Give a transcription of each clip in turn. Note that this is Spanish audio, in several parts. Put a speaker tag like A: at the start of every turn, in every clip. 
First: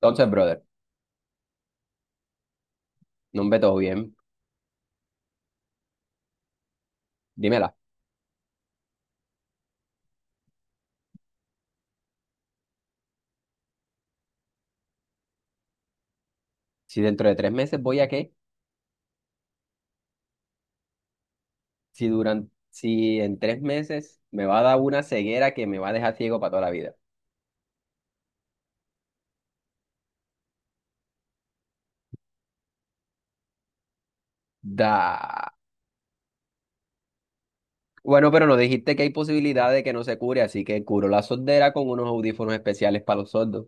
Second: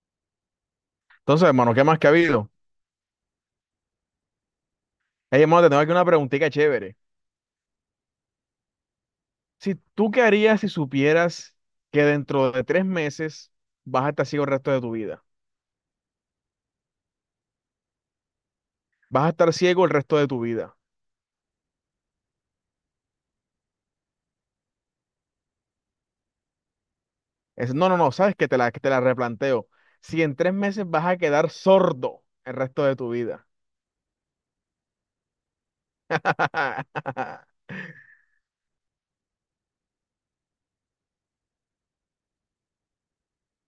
A: Entonces, brother,
B: Entonces, hermano, ¿qué más que ha habido?
A: ¿no nombre todo bien?
B: Hey, hermano, te tengo aquí una preguntita chévere.
A: Dímela,
B: Si tú qué harías si supieras que dentro de 3 meses vas a estar ciego el resto de tu vida.
A: si dentro de 3 meses voy a qué,
B: Vas a estar ciego el resto de tu vida.
A: si en 3 meses me va a dar una ceguera que me va a dejar ciego para toda la vida.
B: No, no, no, sabes que te la replanteo. Si en tres meses vas a quedar sordo el resto de tu vida.
A: Da. Bueno, pero nos dijiste que hay posibilidad de que no se cure, así que curo la sordera con unos audífonos especiales para los sordos.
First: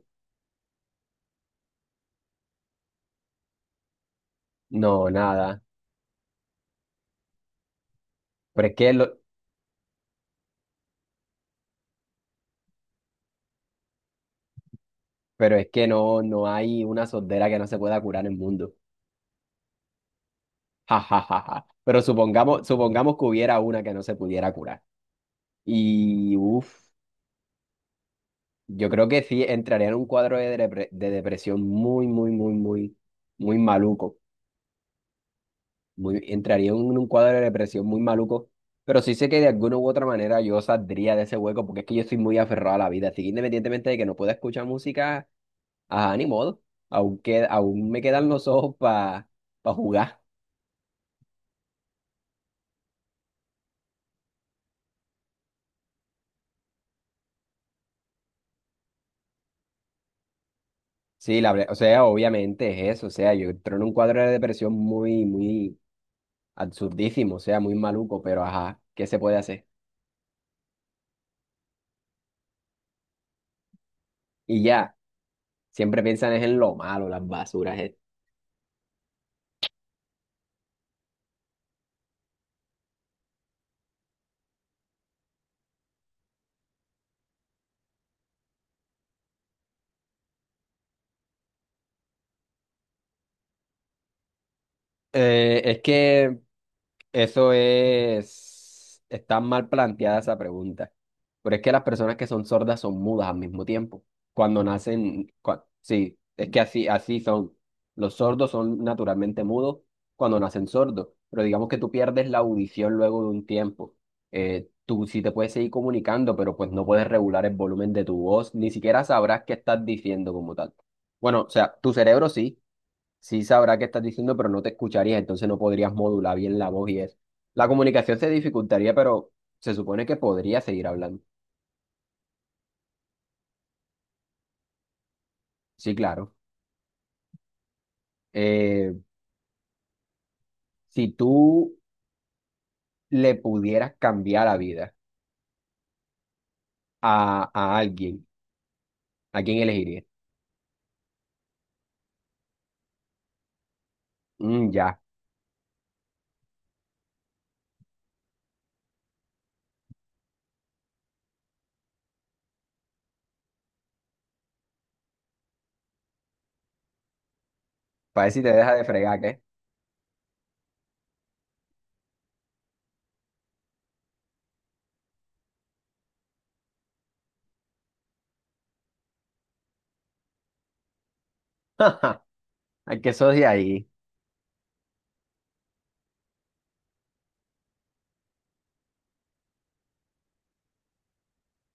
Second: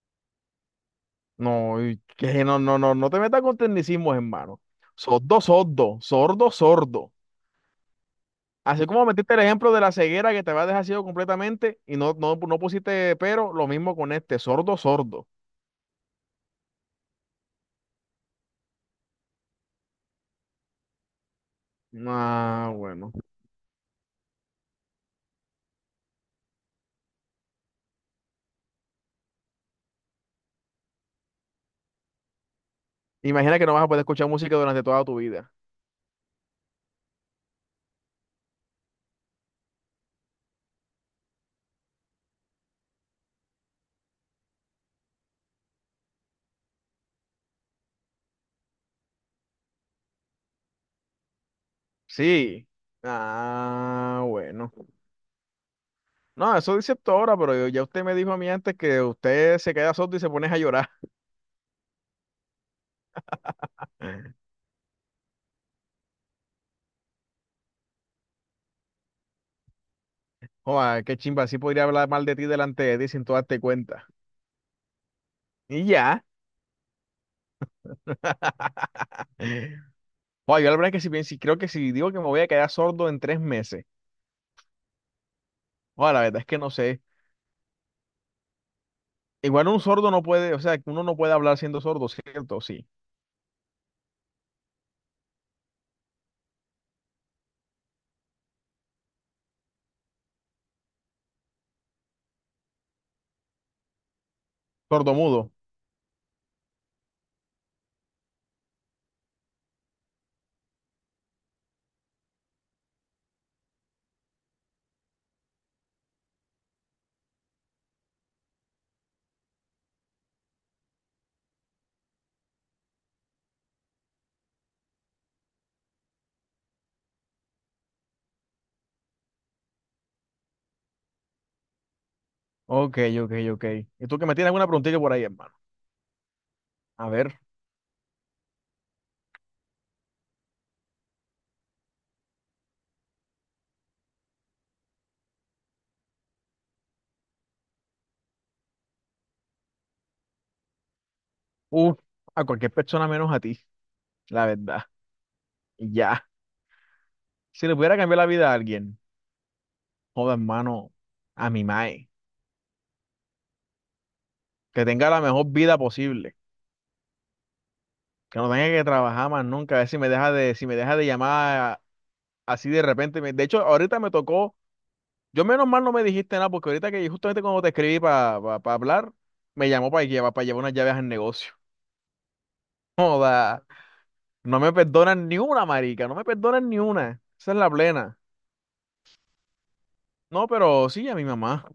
B: No, y que no, no, no, no te metas con tecnicismos, hermano.
A: No,
B: Sordo,
A: nada.
B: sordo, sordo, sordo.
A: Pero es
B: Así
A: que
B: como
A: lo-
B: metiste el ejemplo de la ceguera que te va a dejar ciego completamente y no, no, no pusiste pero, lo mismo con este, sordo, sordo.
A: pero es que no, no hay una sordera que no se pueda curar en el mundo. Ja, ja, ja, ja. Pero supongamos,
B: Ah, bueno.
A: que hubiera una que no se pudiera curar. Y uff. Yo creo que sí entraría en un cuadro de depresión, muy, muy, muy, muy, muy
B: Imagina que no vas a poder
A: maluco.
B: escuchar música durante toda tu vida.
A: Muy, entraría en un cuadro de depresión muy maluco. Pero sí sé que de alguna u otra manera yo saldría de ese hueco porque es que yo soy muy aferrado a la vida. Así que independientemente de que no pueda escuchar música, a ni modo. Aún me quedan los ojos para jugar.
B: Sí. Ah, bueno. No, eso dice esto ahora, pero ya usted me dijo a mí antes que usted se queda sordo y se pone a llorar.
A: Sí, o sea, obviamente es eso. O sea, yo entro en un cuadro de depresión muy, muy absurdísimo. O sea, muy maluco. Pero ajá, ¿qué se puede hacer?
B: Joder, qué chimba, así podría hablar mal de ti delante de ti sin tú darte cuenta.
A: Y ya.
B: Y
A: Siempre
B: ya.
A: piensan es en lo malo, las basuras.
B: Joder, yo la verdad es que si creo que si digo que me voy a quedar sordo en 3 meses. Joder, la verdad es que no sé. Igual un sordo no puede, o sea, que uno no puede hablar siendo sordo, ¿cierto? Sí.
A: Es que eso es... Está mal planteada esa pregunta. Pero es que las personas que son sordas son mudas al mismo tiempo. Cuando
B: Sordo
A: nacen...
B: mudo.
A: Sí, es que así son. Los sordos son naturalmente mudos cuando nacen sordos. Pero digamos que tú pierdes la audición luego de un tiempo. Tú sí te puedes seguir comunicando, pero pues no puedes regular el volumen de tu voz. Ni siquiera sabrás qué estás diciendo como tal. Bueno, o sea, tu cerebro sí sabrá qué estás diciendo, pero no te escucharía, entonces no podrías modular bien la voz y eso. La comunicación se dificultaría, pero se supone que podría seguir hablando.
B: Ok, ok, ok. ¿Y tú que me tienes alguna preguntita por ahí, hermano?
A: Sí, claro.
B: A ver.
A: Eh, si tú le pudieras cambiar la vida a alguien, ¿a quién elegirías?
B: Uf, a cualquier persona menos a ti, la
A: Mm,
B: verdad.
A: ya,
B: Y ya. Si le pudiera cambiar la vida a alguien, joda, hermano, a mi mae. Que tenga la mejor vida posible.
A: para ver
B: Que
A: si
B: no
A: te
B: tenga
A: deja de
B: que
A: fregar,
B: trabajar
A: ¿qué?
B: más nunca. A ver si me deja de llamar así de repente. De hecho, ahorita me tocó. Yo menos mal no me dijiste nada, porque ahorita que justamente cuando te escribí para hablar, me llamó para llevar unas llaves al negocio.
A: Al que sos de
B: Joda,
A: ahí,
B: no me perdonan ni una, marica, no me perdonan ni una. Esa es la plena. No, pero sí, a mi mamá,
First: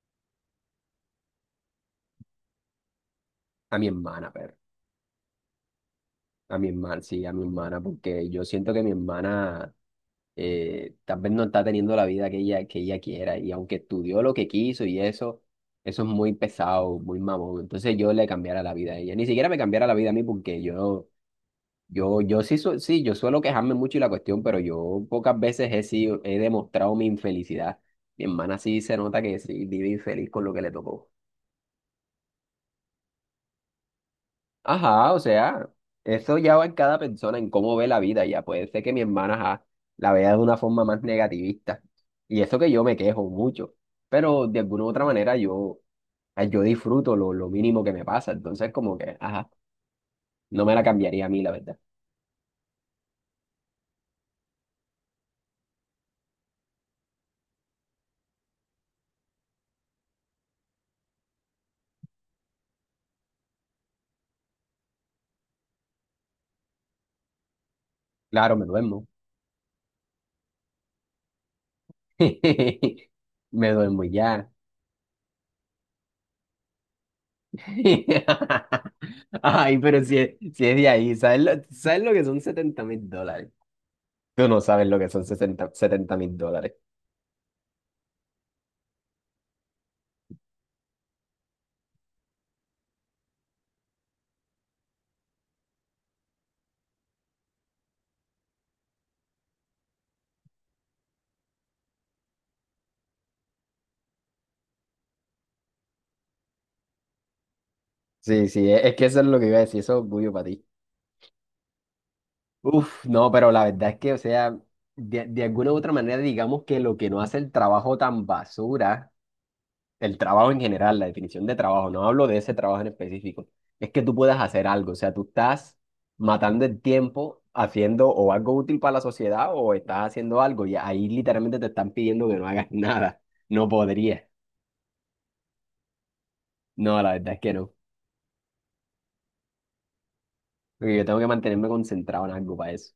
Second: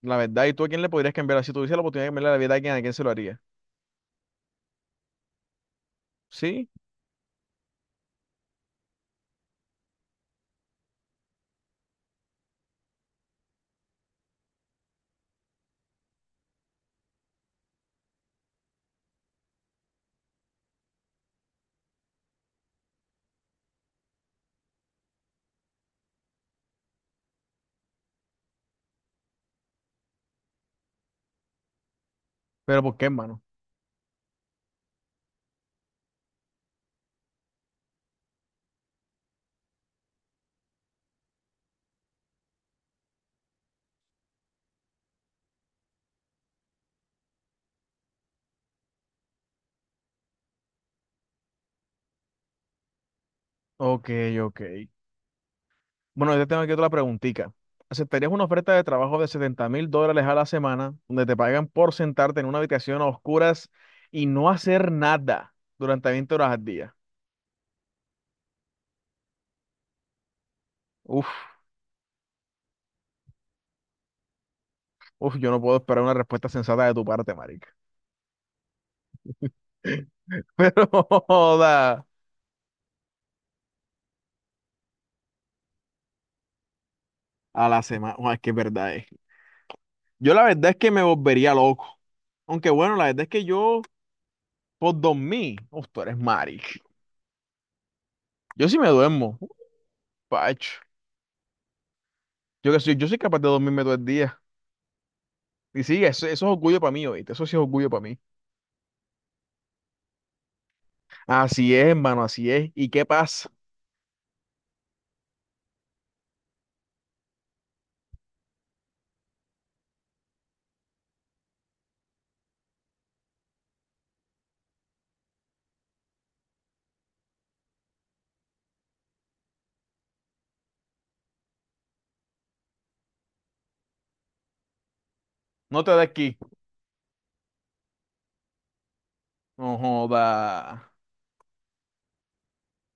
B: la verdad. ¿Y tú a quién le podrías cambiar? Si tuviese la oportunidad de cambiarle la vida ¿a quién se lo haría?
A: a mi hermana, pero. A mi
B: Sí,
A: hermana, sí, a mi hermana, porque yo siento que mi hermana tal vez no está teniendo la vida que ella quiera, y aunque estudió lo que quiso y eso es muy pesado, muy mamón. Entonces yo le cambiara la vida a ella, ni siquiera me cambiara la vida a mí porque yo sí, su- sí, yo suelo quejarme mucho y la cuestión, pero yo pocas veces he demostrado mi infelicidad. Mi hermana sí se nota que sí vive infeliz con lo que le tocó.
B: pero ¿por qué, hermano?
A: Ajá, o sea, eso ya va en cada persona, en cómo ve la vida, ya puede ser que mi hermana, ajá, la vea de una forma más negativista. Y eso que yo me quejo mucho, pero de alguna u otra manera yo, ay, yo disfruto lo mínimo que me pasa, entonces como que, ajá, no me la cambiaría a mí, la verdad.
B: Ok, ok. Bueno, yo te tengo aquí otra preguntita. ¿Aceptarías una oferta de trabajo de 70 mil dólares a la semana, donde te pagan por sentarte en una habitación a oscuras y no hacer nada durante 20 horas al día?
A: Claro, me duermo.
B: Uf,
A: Me duermo y ya.
B: uf, yo no puedo esperar una respuesta sensata de tu parte, marica.
A: Ay, pero si es de
B: Pero,
A: ahí, ¿sabes lo, sabes
B: joda.
A: lo que son 70.000 dólares? Tú no sabes lo que son 60, 70.000 dólares.
B: A la semana. Uah, es que es verdad es. Yo la verdad es que me volvería loco. Aunque bueno, la verdad es que yo, por dormir, uf, tú eres maric. Yo sí me duermo. Uf, Pacho. Yo soy capaz de dormirme todo el día. Y sí, eso es orgullo para mí, oíste. Eso sí es orgullo para mí.
A: Sí, sí, es que eso es lo que iba a decir, eso es orgullo para ti.
B: Así es, hermano, así es. ¿Y
A: Uf,
B: qué
A: no,
B: pasa?
A: pero la verdad es que, o sea, de alguna u otra manera, digamos que lo que no hace el trabajo tan basura, el trabajo en general, la definición de trabajo, no hablo de ese trabajo en específico, es que tú puedas hacer algo, o sea, tú estás matando el tiempo haciendo o algo útil para la sociedad o estás haciendo algo y ahí literalmente te están pidiendo que no hagas nada, no podría.
B: No te da aquí.
A: No, la verdad es que no,
B: No joda.
A: porque yo tengo que mantenerme concentrado en algo para eso.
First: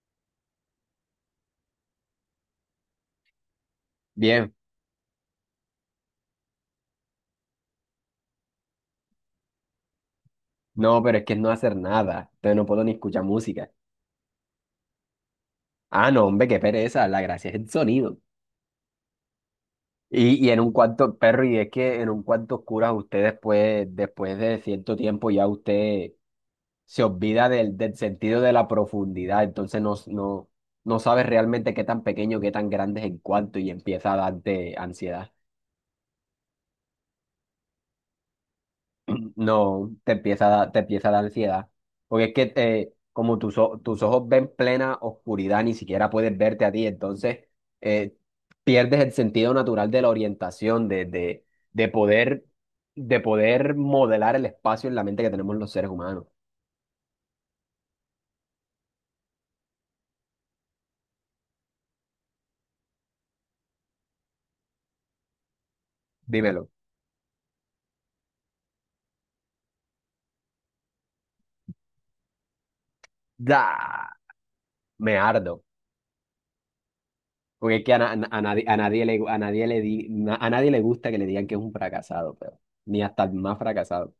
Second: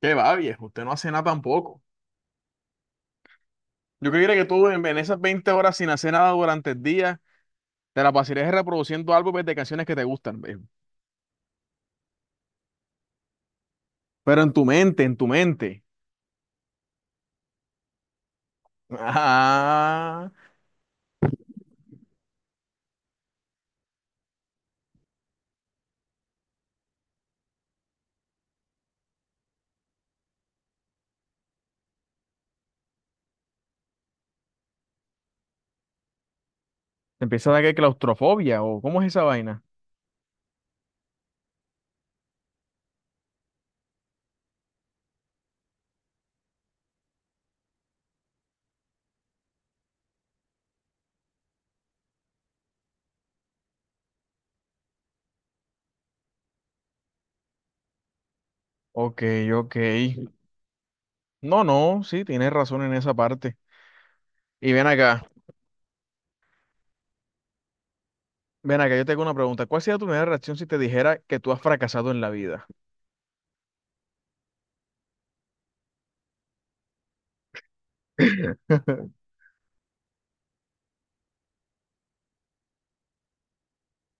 B: Qué va, viejo. Usted no hace nada tampoco. Yo que quiere que
A: Bien.
B: tú en esas 20 horas sin hacer nada durante el día, te la pasarías reproduciendo álbumes de canciones que te gustan, viejo.
A: No, pero es que es no hacer nada. Entonces no puedo ni escuchar música.
B: Pero en tu mente, en tu mente.
A: Ah, no, hombre, qué pereza. La gracia es el sonido.
B: Ah,
A: Y en un cuarto, perro, y es que en un cuarto oscuro usted después de cierto tiempo ya usted se olvida del sentido de la profundidad. Entonces no, no, no sabe realmente qué tan pequeño, qué tan grande es el cuarto y empieza a darte ansiedad.
B: te empieza a dar que claustrofobia o ¿cómo es esa vaina?
A: No, te empieza a dar ansiedad. Porque es que como tus ojos ven plena oscuridad, ni siquiera puedes verte a ti, entonces eh, pierdes el sentido natural de la orientación, de poder, de poder modelar el espacio en la mente que tenemos los seres humanos.
B: Ok, ok. No, no, sí, tienes razón en esa parte. Y
A: Dímelo.
B: ven acá, yo te hago una pregunta. ¿Cuál sería tu primera reacción si te dijera que tú has fracasado en la vida?
A: Da, me ardo. Porque es que a nadie le, a nadie le di- na- a nadie le gusta que le digan que es un fracasado, pero ni hasta el más fracasado.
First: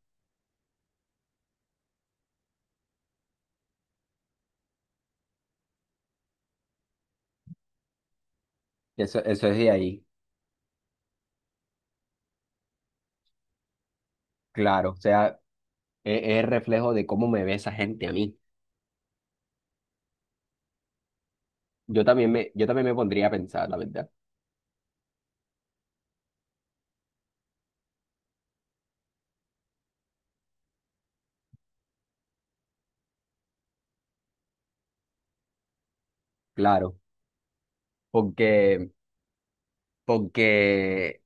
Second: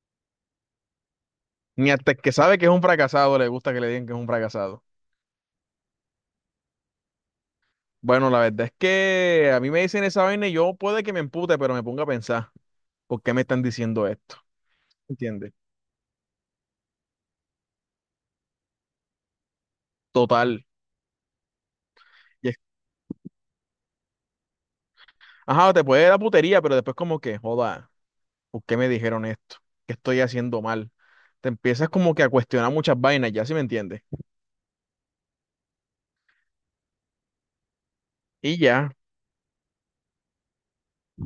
B: Ni hasta el que sabe que es un fracasado le gusta que le digan que es un fracasado. Bueno, la verdad es
A: Eso
B: que
A: es
B: a
A: de
B: mí me
A: ahí.
B: dicen esa vaina y yo puede que me empute, pero me ponga a pensar, ¿por qué me están diciendo esto?
A: Claro, o sea,
B: ¿Entiendes?
A: es reflejo de cómo me ve esa gente a mí.
B: Total.
A: Yo también
B: Y
A: me,
B: es-
A: yo también me pondría a pensar, la verdad.
B: Ajá, te puede dar putería, pero después como que, joda. ¿Por qué me dijeron esto? ¿Qué estoy haciendo mal? Te empiezas como que a cuestionar muchas vainas, ya si me entiendes.
A: Claro,
B: Y
A: porque,
B: ya,
A: porque,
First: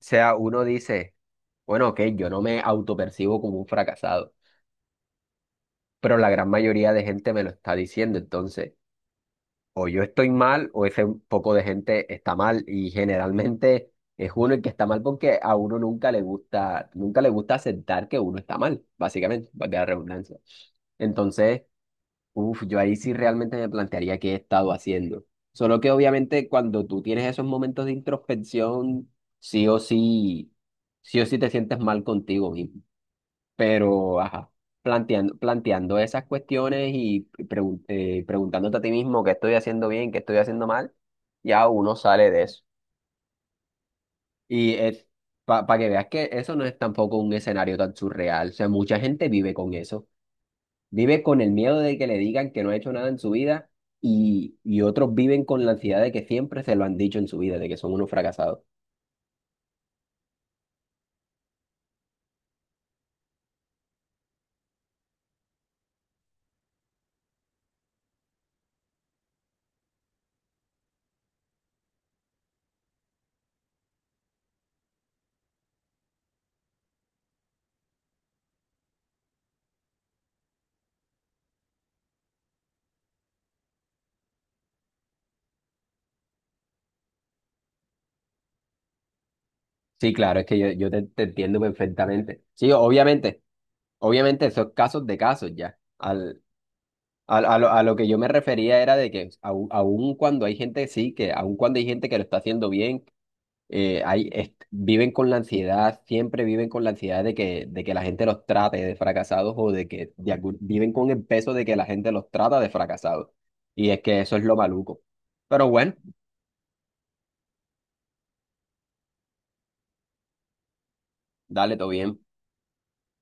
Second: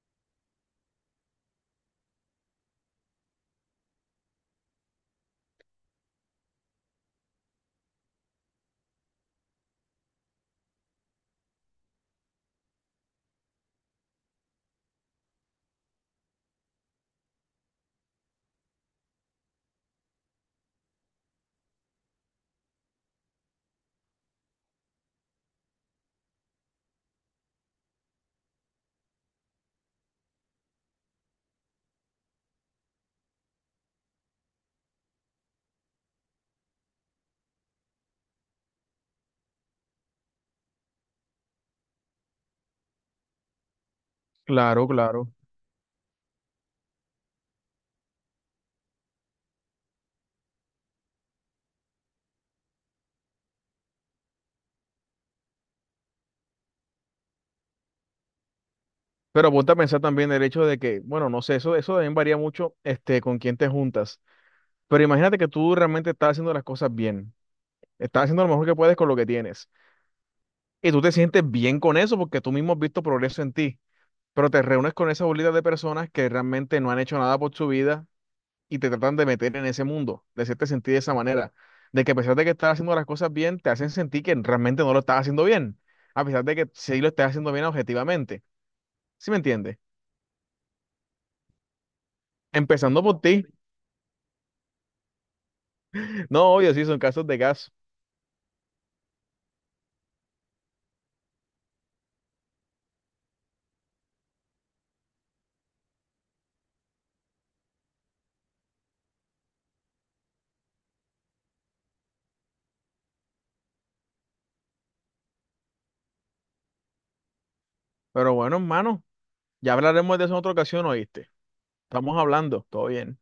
A: o sea, uno dice, bueno, ok, yo no me autopercibo como un fracasado, pero la gran mayoría de gente me lo está diciendo, entonces, o yo estoy mal o ese poco de gente está mal y generalmente es uno el que está mal porque a uno nunca le gusta, nunca le gusta aceptar que uno está mal, básicamente, valga la redundancia. Entonces... Uf, yo ahí sí realmente me plantearía qué he estado haciendo. Solo que obviamente cuando tú tienes esos momentos de introspección, sí o sí, sí o sí te sientes mal contigo mismo. Pero, ajá, planteando esas cuestiones y preguntándote a ti mismo qué estoy haciendo bien, qué estoy haciendo mal, ya uno sale de eso. Y
B: claro, claro.
A: para que veas que eso no es tampoco un escenario tan surreal. O sea, mucha gente vive con eso. Vive con el miedo de que le digan que no ha hecho nada en su vida y otros viven con la ansiedad de que siempre se lo han dicho en su vida, de que son unos fracasados.
B: Pero ponte a pensar también el hecho de que, bueno, no sé, eso también varía mucho este, con quién te juntas. Pero imagínate que tú realmente estás haciendo las cosas bien. Estás haciendo lo mejor que puedes con lo que tienes. Y tú te sientes bien con eso porque tú mismo has visto progreso en ti. Pero te reúnes con esa bolita de personas que realmente no han hecho nada por su vida y te tratan de meter en ese mundo, de hacerte sentir de esa manera, de que a pesar de que estás haciendo las cosas bien, te hacen sentir que realmente no lo estás haciendo bien, a pesar de que sí lo estás haciendo bien objetivamente. ¿Sí me entiendes?
A: Sí, claro, es que yo te entiendo perfectamente. Sí,
B: Empezando por
A: obviamente,
B: ti.
A: obviamente esos casos de casos ya. Al,
B: No, obvio, sí, son casos de
A: al- a, lo,
B: caso.
A: a lo que yo me refería era de que aun cuando hay gente, sí, que aun cuando hay gente que lo está haciendo bien viven con la ansiedad, siempre viven con la ansiedad de que la gente los trate de fracasados o de que de algún- viven con el peso de que la gente los trata de fracasados. Y es que eso es lo maluco. Pero bueno,
B: Pero bueno, hermano, ya hablaremos de eso en otra ocasión, ¿oíste?
A: dale, todo
B: Estamos
A: bien.
B: hablando, todo bien.